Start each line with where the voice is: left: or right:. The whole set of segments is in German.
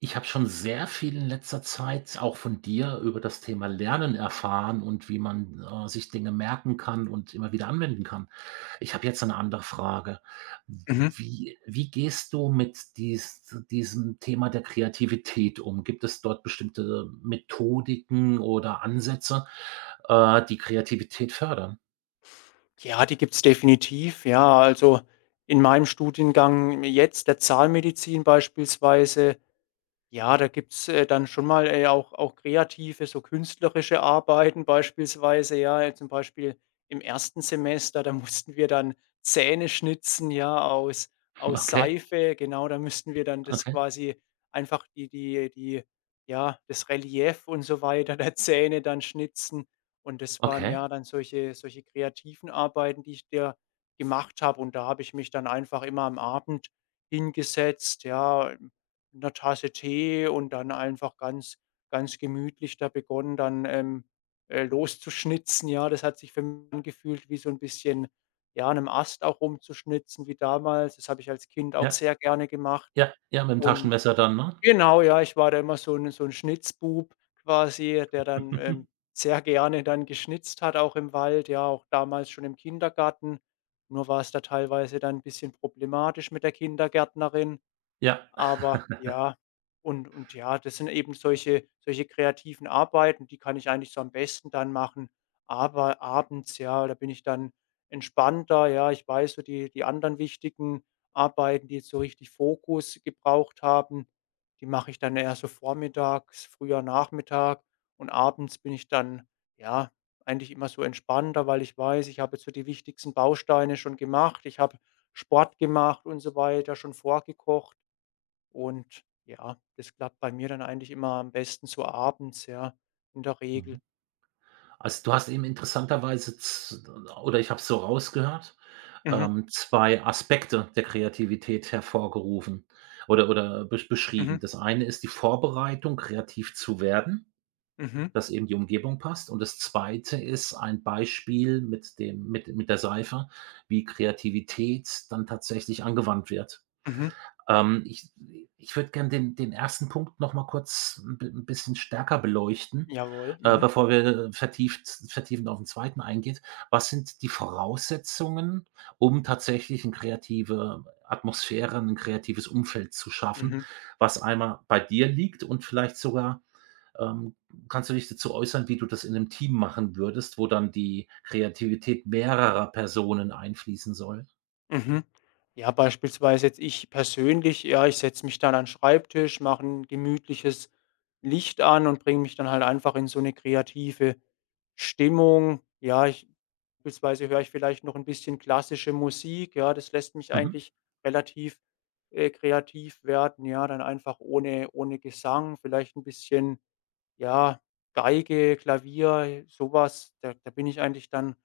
right: Ich habe schon sehr viel in letzter Zeit auch von dir über das Thema Lernen erfahren und wie man, sich Dinge merken kann und immer wieder anwenden kann. Ich habe jetzt eine andere Frage.
left: Mhm.
right: Wie gehst du mit diesem Thema der Kreativität um? Gibt es dort bestimmte Methodiken oder Ansätze, die Kreativität fördern?
left: Ja, die gibt's definitiv, ja. Also, in meinem Studiengang jetzt der Zahnmedizin beispielsweise, ja, da gibt's, dann schon mal, auch kreative, so künstlerische Arbeiten beispielsweise, ja. Zum Beispiel im ersten Semester, da mussten wir dann Zähne schnitzen, ja, aus aus
right: Okay,
left: Seife. Genau, da müssten wir dann das
right: okay,
left: quasi einfach die die die ja, das Relief und so weiter der Zähne dann schnitzen. Und das waren,
right: okay.
left: ja, dann solche kreativen Arbeiten, die ich da gemacht habe. Und da habe ich mich dann einfach immer am Abend hingesetzt, ja, mit 'ner Tasse Tee und dann einfach ganz gemütlich da begonnen, dann, loszuschnitzen, ja. Das hat sich für mich angefühlt wie so 'n bisschen, ja, 'nem Ast auch rumzuschnitzen wie damals. Das habe ich als Kind auch
right: Ja,
left: sehr gerne gemacht,
right: ja, ja, mit dem
left: und
right: Taschenmesser dann, ne?
left: genau, ja, ich war da immer so 'n Schnitzbub quasi, der dann, sehr gerne dann geschnitzt hat, auch im Wald, ja, auch damals schon im Kindergarten. Nur war's da teilweise dann 'n bisschen problematisch mit der Kindergärtnerin.
right: Ja.
left: Aber ja, und ja, das sind eben solche kreativen Arbeiten, die kann ich eigentlich so am besten dann machen. Aber abends, ja, da bin ich dann entspannter, ja. Ich weiß, so die anderen wichtigen Arbeiten, die jetzt so richtig Fokus gebraucht haben, die mache ich dann eher so vormittags, früher Nachmittag, und abends bin ich dann, ja, eigentlich immer so entspannter, weil ich weiß, ich habe jetzt so die wichtigsten Bausteine schon gemacht. Ich habe Sport gemacht und so weiter, schon vorgekocht. Und ja, das klappt bei mir dann eigentlich immer am besten so abends, ja, in der Regel.
right: Mhm. Also, du hast eben interessanterweise z oder ich habe es so rausgehört,
left: Mhm,
right: 2 Aspekte der Kreativität hervorgerufen oder oder beschrieben.
left: mhm,
right: Das eine ist die Vorbereitung, kreativ zu werden,
left: mhm,
right: dass eben die Umgebung passt, und das zweite ist ein Beispiel mit dem mit der Seife, wie Kreativität dann tatsächlich angewandt wird.
left: mhm.
right: Ich ich würde gern den ersten Punkt noch mal kurz ein bi 'n bisschen stärker beleuchten,
left: Jawohl. Mhm.
right: bevor wir vertieft vertiefend auf den zweiten eingeht. Was sind die Voraussetzungen, um tatsächlich eine kreative Atmosphäre, ein kreatives Umfeld zu schaffen,
left: Mhm.
right: was einmal bei dir liegt, und vielleicht sogar, ähm, kannst du dich dazu äußern, wie du das in einem Team machen würdest, wo dann die Kreativität mehrerer Personen einfließen soll?
left: Mhm. Ja, beispielsweise jetzt ich persönlich, ja, ich setze mich dann an 'n Schreibtisch, mache ein gemütliches Licht an und bringe mich dann halt einfach in so eine kreative Stimmung. Ja, ich, beispielsweise höre ich vielleicht noch ein bisschen klassische Musik, ja, das lässt mich
right: Mhm.
left: eigentlich relativ, kreativ werden, ja, dann einfach ohne Gesang, vielleicht ein bisschen, ja, Geige, Klavier, sowas. Da bin ich eigentlich dann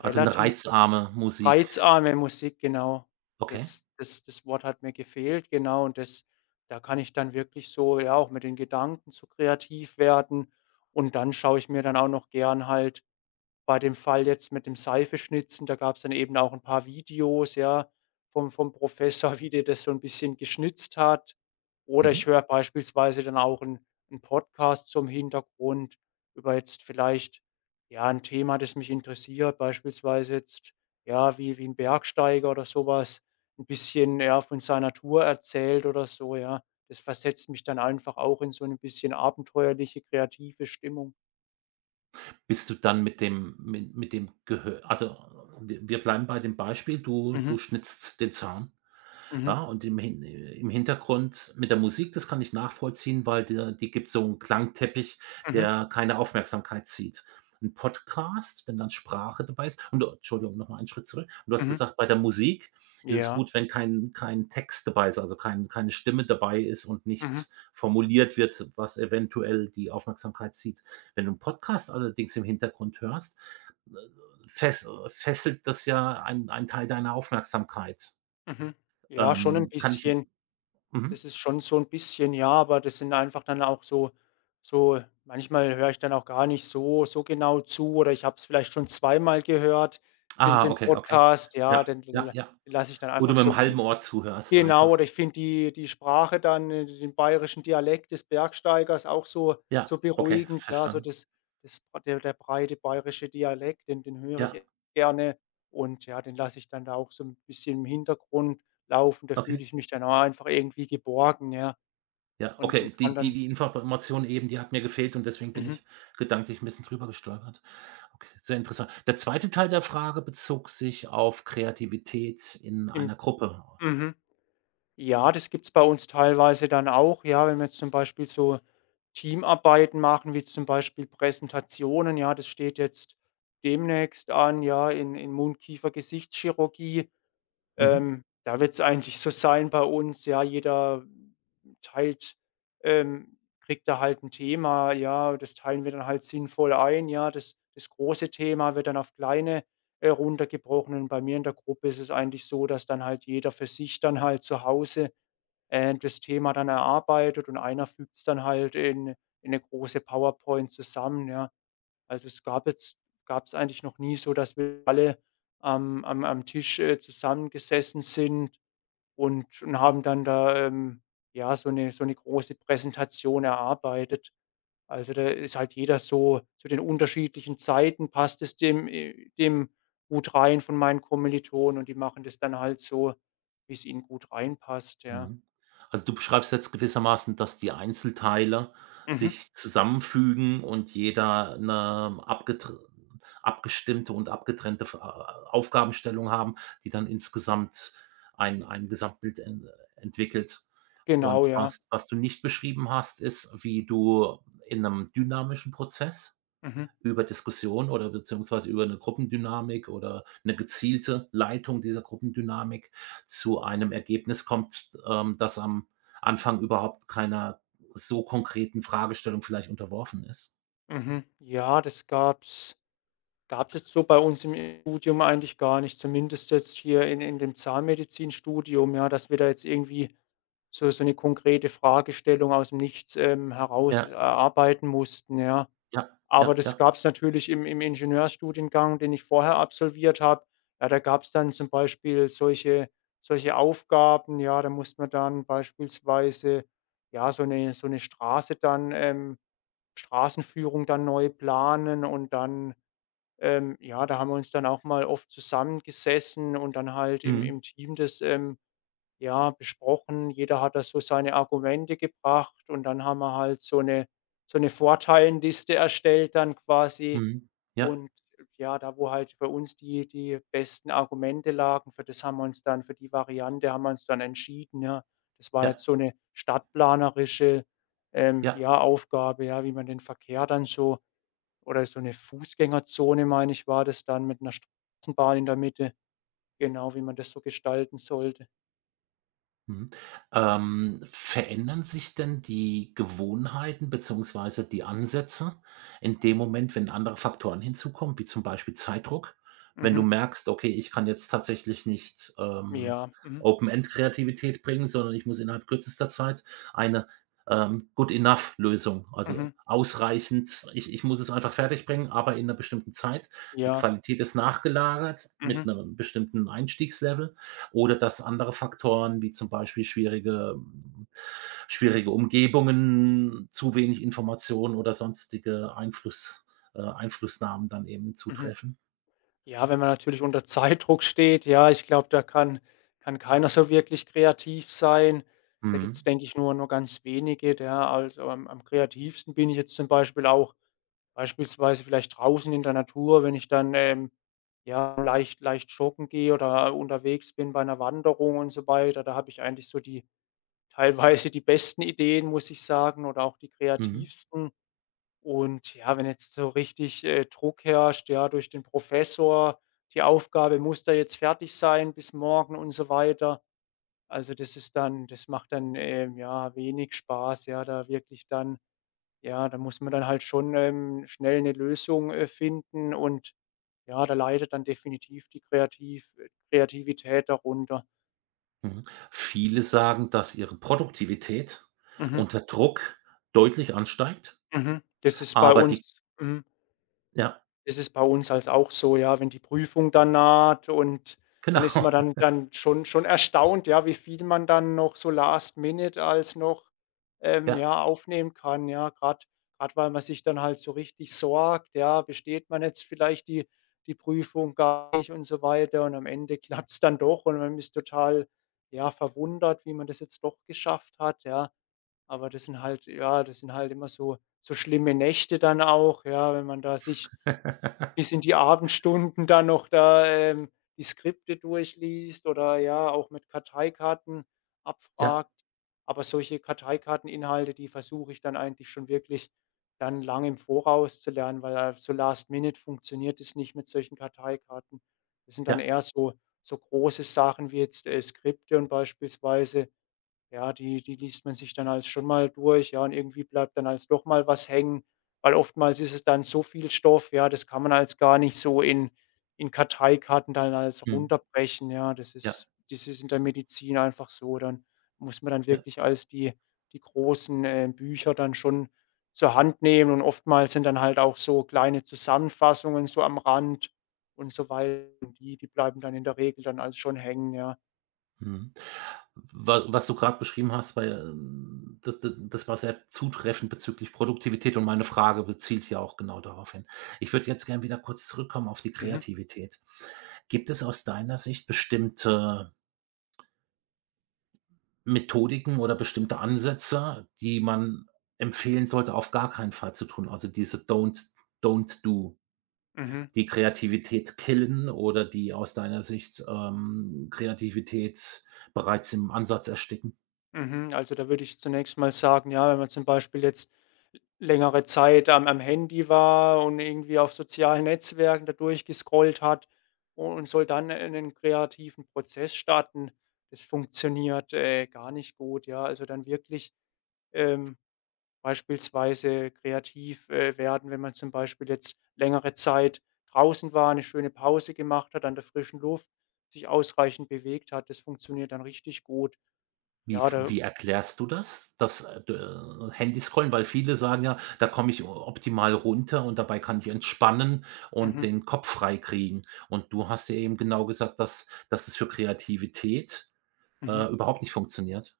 right: Also eine reizarme Musik.
left: Reizarme Musik, genau.
right: Okay.
left: Das Wort hat mir gefehlt, genau. Und das, da kann ich dann wirklich so, ja, auch mit den Gedanken so kreativ werden. Und dann schaue ich mir dann auch noch gern halt, bei dem Fall jetzt mit dem Seifeschnitzen, da gab es dann eben auch ein paar Videos, ja, vom Professor, wie der das so ein bisschen geschnitzt hat. Oder
right: Mhm.
left: ich höre beispielsweise dann auch 'n Podcast zum Hintergrund über jetzt vielleicht, ja, ein Thema, das mich interessiert, beispielsweise jetzt, ja, wie ein Bergsteiger oder sowas ein bisschen, ja, von seiner Tour erzählt oder so, ja. Das versetzt mich dann einfach auch in so ein bisschen abenteuerliche, kreative Stimmung.
right: Bist du dann mit dem Gehör, also, wir bleiben bei dem Beispiel, du
left: Mhm,
right: schnitzt den Zahn.
left: mhm,
right: Ja, und im Hintergrund mit der Musik, das kann ich nachvollziehen, weil der die gibt so einen Klangteppich,
left: mhm,
right: der keine Aufmerksamkeit zieht. Ein Podcast, wenn dann Sprache dabei ist und du Entschuldigung, noch einen Schritt zurück. Und du hast
left: mhm.
right: gesagt, bei der Musik ist es
left: Ja.
right: gut, wenn kein Text dabei ist, also keine Stimme dabei ist und
left: Mhm,
right: nichts formuliert wird, was eventuell die Aufmerksamkeit zieht. Wenn du einen Podcast allerdings im Hintergrund hörst, äh, fesselt das ja einen Teil deiner Aufmerksamkeit.
left: mhm. Ja, schon ein
right: Kann ich
left: bisschen.
right: mhm.
left: Das ist schon so 'n bisschen, ja, aber das sind einfach dann auch so, so manchmal höre ich dann auch gar nicht so genau zu, oder ich habe es vielleicht schon zweimal gehört,
right: Ah,
left: den
right: okay, okay.
left: Podcast, ja,
right: Ja,
left: den
right: ja,
left: l
right: ja.
left: lasse ich dann
right: Wo du
left: einfach so
right: mit'm
left: im Hin.
right: halben Ohr zuhörst
left: Genau, oder
right: einfach.
left: ich finde die Sprache dann, den bayerischen Dialekt des Bergsteigers auch so
right: Ja,
left: so
right: okay,
left: beruhigend, ja, so
right: verstanden.
left: das das der breite bayerische Dialekt, den höre ich
right: Ja,
left: echt gerne, und ja, den lasse ich dann da auch so ein bisschen im Hintergrund laufen. Da
right: okay,
left: fühle ich mich dann auch einfach irgendwie geborgen, ja,
right: ja,
left: und
right: okay.
left: und kann
right: Die die
left: dann
right: die Information eben, die hat mir gefehlt, und deswegen bin
left: mhm,
right: ich gedanklich 'n bisschen drüber gestolpert. Okay, sehr interessant. Der zweite Teil der Frage bezog sich auf Kreativität in
left: im
right: einer Gruppe.
left: mhm. Ja, das gibt's bei uns teilweise dann auch. Ja, wenn wir jetzt zum Beispiel so Teamarbeiten machen, wie zum Beispiel Präsentationen, ja, das steht jetzt demnächst an, ja, in Mund-Kiefer-Gesichtschirurgie.
right: Mhm.
left: Da wird's eigentlich so sein bei uns, ja, jeder teilt, kriegt da halt ein Thema, ja, das teilen wir dann halt sinnvoll ein, ja. Das große Thema wird dann auf kleine, runtergebrochen, und bei mir in der Gruppe ist es eigentlich so, dass dann halt jeder für sich dann halt zu Hause das Thema dann erarbeitet und einer fügt es dann halt in 'ne große PowerPoint zusammen, ja. Also, es gab jetzt gab es eigentlich noch nie so, dass wir alle am Tisch, zusammengesessen sind und haben dann da, ja, so eine, große Präsentation erarbeitet. Also, da ist halt jeder so, zu den unterschiedlichen Zeiten passt es dem, dem gut rein von meinen Kommilitonen, und die machen das dann halt so, wie es ihnen gut reinpasst, ja.
right: Mhm. Also, du beschreibst jetzt gewissermaßen, dass die Einzelteile
left: Mhm.
right: sich zusammenfügen und jeder eine abgetr abgestimmte und abgetrennte f A Aufgabenstellung haben, die dann insgesamt ein Gesamtbild en entwickelt.
left: Genau,
right: Und
left: ja.
right: was was du nicht beschrieben hast, ist, wie du in einem dynamischen Prozess
left: Mhm,
right: über Diskussion oder beziehungsweise über eine Gruppendynamik oder eine gezielte Leitung dieser Gruppendynamik zu einem Ergebnis kommt, das am Anfang überhaupt keiner so konkreten Fragestellung vielleicht unterworfen ist.
left: mhm. Ja, das gab's gab's jetzt so bei uns im Studium eigentlich gar nicht, zumindest jetzt hier in dem Zahnmedizinstudium, ja, dass wir da jetzt irgendwie so so 'ne konkrete Fragestellung aus'm Nichts, heraus
right: Ja,
left: erarbeiten mussten, ja.
right: ja,
left: Aber
right: ja,
left: das
right: ja.
left: gab's natürlich im Ingenieurstudiengang, den ich vorher absolviert habe. Ja, da gab's dann zum Beispiel solche Aufgaben, ja, da musste man dann beispielsweise, ja, so 'ne Straße dann, Straßenführung dann neu planen und dann, ja, da haben wir uns dann auch mal oft zusammengesessen und dann halt
right: Mhm,
left: im Team das, ja, besprochen. Jeder hat da so seine Argumente gebracht, und dann haben wir halt so eine, so 'ne Vorteilenliste erstellt dann quasi.
right: mhm. Ja,
left: Und ja, da, wo halt für uns die besten Argumente lagen, für das haben wir uns dann, für die Variante haben wir uns dann entschieden, ja. Das war
right: ja,
left: jetzt so eine stadtplanerische,
right: ja.
left: ja, Aufgabe, ja, wie man den Verkehr dann so, oder so eine Fußgängerzone, meine ich, war das dann, mit einer Straßenbahn in der Mitte, genau, wie man das so gestalten sollte.
right: Mhm. Verändern sich denn die Gewohnheiten beziehungsweise die Ansätze in dem Moment, wenn andere Faktoren hinzukommen, wie zum Beispiel Zeitdruck? Wenn du
left: Mhm.
right: merkst: „Okay, ich kann jetzt tatsächlich nicht,
left: Ja. Mhm.
right: Open-End-Kreativität bringen, sondern ich muss innerhalb kürzester Zeit eine, Good-enough-Lösung, also
left: Mhm.
right: ausreichend ich muss es einfach fertigbringen, aber in einer bestimmten Zeit. Die
left: Ja.
right: Qualität ist nachgelagert mit
left: Mhm.
right: einem bestimmten Einstiegslevel.“ oder dass andere Faktoren wie zum Beispiel schwierige Umgebungen, zu wenig Informationen oder sonstige Einflussnahmen dann eben
left: Mhm.
right: zutreffen.
left: Ja, wenn man natürlich unter Zeitdruck steht, ja, ich glaube, da kann keiner so wirklich kreativ sein. Da gibt's,
right: Mhm,
left: denke ich, nur ganz wenige, ja. Also, am kreativsten bin ich jetzt zum Beispiel auch, beispielsweise vielleicht draußen in der Natur, wenn ich dann, ja, leicht joggen gehe oder unterwegs bin bei einer Wanderung und so weiter. Da habe ich eigentlich so die teilweise die besten Ideen, muss ich sagen, oder auch die
right: mhm,
left: kreativsten. Und ja, wenn jetzt so richtig, Druck herrscht, ja, durch den Professor, die Aufgabe muss da jetzt fertig sein bis morgen und so weiter. Also, das macht dann, ja, wenig Spaß, ja, da wirklich dann, ja, da muss man dann halt schon, schnell eine Lösung, finden, und ja, da leidet dann definitiv die Kreativität darunter.
right: mhm. Viele sagen, dass ihre Produktivität
left: Mhm,
right: unter Druck deutlich ansteigt,
left: mhm. Das ist bei
right: aber die
left: uns mhm.
right: ja,
left: Das ist bei uns halt auch so, ja, wenn die Prüfung dann naht und dann ist man
right: genau,
left: dann, schon erstaunt, ja, wie viel man dann noch so last minute als noch,
right: ja.
left: ja, aufnehmen kann, ja, grad weil man sich dann halt so richtig sorgt, ja, besteht man jetzt vielleicht die Prüfung gar nicht und so weiter, und am Ende klappt's dann doch, und man ist total, ja, verwundert, wie man das jetzt doch geschafft hat, ja. Aber das sind halt, ja, das sind halt immer so so schlimme Nächte dann auch, ja, wenn man da sich bis in die Abendstunden dann noch da, die Skripte durchliest oder, ja, auch mit Karteikarten
right: Ja,
left: abfragt. Aber solche Karteikarteninhalte, die versuche ich dann eigentlich schon wirklich dann lang im Voraus zu lernen, weil, so Last Minute funktioniert es nicht mit solchen Karteikarten. Das sind dann
right: ja,
left: eher so, so große Sachen wie jetzt, Skripte, und beispielsweise, ja, die liest man sich dann als schon mal durch, ja, und irgendwie bleibt dann als doch mal was hängen, weil oftmals ist es dann so viel Stoff, ja, das kann man als gar nicht so in Karteikarten dann als
right: mhm,
left: runterbrechen, ja.
right: ja,
left: Das ist in der Medizin einfach so. Dann muss man dann
right: ja,
left: wirklich als die großen, Bücher dann schon zur Hand nehmen, und oftmals sind dann halt auch so kleine Zusammenfassungen so am Rand und so wei die bleiben dann in der Regel dann als schon hängen, ja.
right: mhm. Wa was du gerade beschrieben hast, weil, das d das war sehr zutreffend bezüglich Produktivität, und meine Frage bezielt ja auch genau darauf hin. Ich würde jetzt gerne wieder kurz zurückkommen auf die
left: Mhm,
right: Kreativität. Gibt es aus deiner Sicht bestimmte Methodiken oder bestimmte Ansätze, die man empfehlen sollte, auf gar keinen Fall zu tun? Also, diese Don't Do,
left: mhm.
right: die Kreativität killen, oder die aus deiner Sicht, Kreativität bereits im Ansatz ersticken?
left: Mhm, also, da würde ich zunächst mal sagen, ja, wenn man zum Beispiel jetzt längere Zeit am Handy war und irgendwie auf sozialen Netzwerken da durchgescrollt hat und soll dann einen kreativen Prozess starten, das funktioniert, gar nicht gut, ja. Also, dann wirklich, ähm, beispielsweise kreativ, werden, wenn man zum Beispiel jetzt längere Zeit draußen war, eine schöne Pause gemacht hat, an der frischen Luft, sich ausreichend bewegt hat. Das funktioniert dann richtig gut.
right: Wie
left: Ja,
right: f
left: da
right: wie erklärst du das, das, d Handyscrollen? Weil viele sagen ja: „Da komme ich o optimal runter und dabei kann ich entspannen und
left: mhm,
right: den Kopf frei kriegen. Und du hast ja eben genau gesagt, dass dass das für Kreativität,
left: mhm.
right: überhaupt nicht funktioniert.“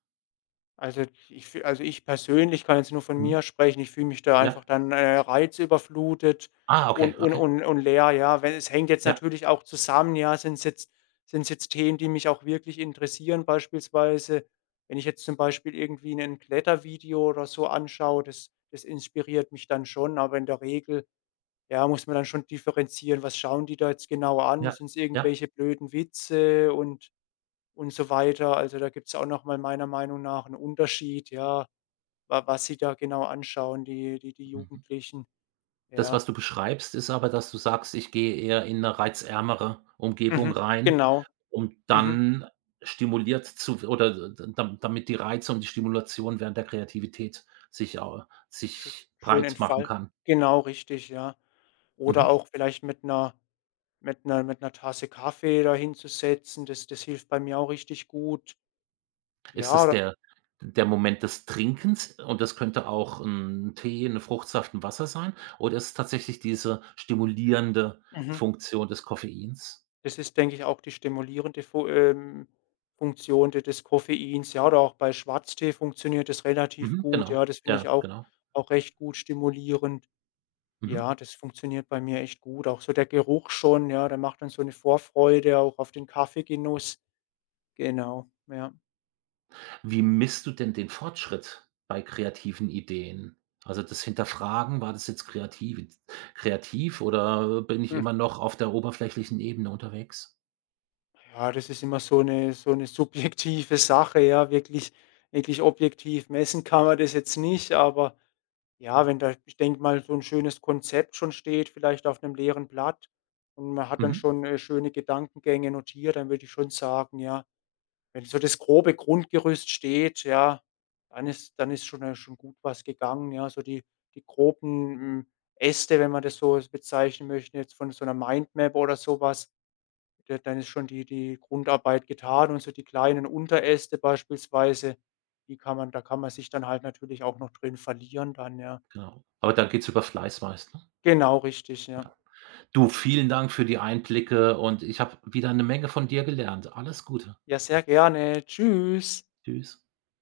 left: Also, ich fü also, ich persönlich kann jetzt nur von mir
right: Mhm.
left: sprechen. Ich fühle mich da
right: Ja.
left: einfach dann, reizüberflutet
right: Ah, okay,
left: und und
right: okay.
left: und und leer, ja. Wenn es hängt jetzt
right: Ja,
left: natürlich auch zusammen, ja, sind's jetzt Themen, die mich auch wirklich interessieren, beispielsweise, wenn ich jetzt zum Beispiel irgendwie 'nen Klettervideo oder so anschaue, das inspiriert mich dann schon, aber in der Regel, ja, muss man dann schon differenzieren: Was schauen die da jetzt genau an?
right: ja,
left: Sind es
right: ja.
left: irgendwelche blöden Witze und so weiter. Also, da gibt's auch noch mal meiner Meinung nach einen Unterschied, ja, wa was sie da genau anschauen, die
right: Mhm.
left: Jugendlichen.
right: Das,
left: Ja.
right: was du beschreibst, ist aber, dass du sagst: „Ich gehe eher in 'ne reizärmere Umgebung
left: Mhm.
right: rein,
left: Genau.
right: um
left: Mhm.
right: dann stimuliert zu w oder d dam damit die Reize und die Stimulation während der Kreativität
left: Sch
right: sich
left: Schön
right: breit machen
left: entfal
right: kann.“
left: genau, richtig, ja. Oder
right: Mhm.
left: auch vielleicht mit einer, mit einer Tasse Kaffee da hinzusetzen, das hilft bei mir auch richtig gut.
right: Ist
left: Ja,
right: es
left: oder
right: der Moment des Trinkens, und das könnte auch 'n Tee, 'ne Fruchtsaft, 'n Wasser sein? Oder ist es tatsächlich diese stimulierende
left: mhm.
right: Funktion des Koffeins?
left: Das ist, denke ich, auch die stimulierende Fu Funktion de des Koffeins, ja, oder auch bei Schwarztee funktioniert das relativ
right: Mhm,
left: gut.
right: genau.
left: Ja, das finde
right: Ja,
left: ich
right: genau.
left: auch recht gut stimulierend.
right: Mhm.
left: Ja, das funktioniert bei mir echt gut. Auch so der Geruch schon, ja, der macht dann so 'ne Vorfreude auch auf den Kaffeegenuss. Genau, ja.
right: Wie misst du denn den Fortschritt bei kreativen Ideen? Also, das Hinterfragen, war das jetzt kreativ, oder bin ich
left: Hm.
right: immer noch auf der oberflächlichen Ebene unterwegs?
left: Ja, das ist immer so 'ne, so 'ne subjektive Sache, ja, wirklich, wirklich objektiv messen kann man das jetzt nicht, aber ja, wenn da, ich denke mal, so ein schönes Konzept schon steht, vielleicht auf einem leeren Blatt, und man hat dann
right: Mhm,
left: schon, schöne Gedankengänge notiert, dann würde ich schon sagen, ja, wenn so das grobe Grundgerüst steht, ja, dann ist schon, schon gut was gegangen, ja. So die groben, hm, Äste, wenn man das so bezeichnen möchte, jetzt von so einer Mindmap oder sowas, da, dann ist schon die Grundarbeit getan, und so die kleinen Unteräste beispielsweise, die kann man da kann man sich dann halt natürlich auch noch drin verlieren dann, ja.
right: genau. Aber dann geht's über Fleiß meist, ne?
left: Genau, richtig, ja.
right: Du, vielen Dank für die Einblicke, und ich habe wieder eine Menge von dir gelernt. Alles Gute.
left: Ja, sehr gerne. Tschüss.
right: Tschüss.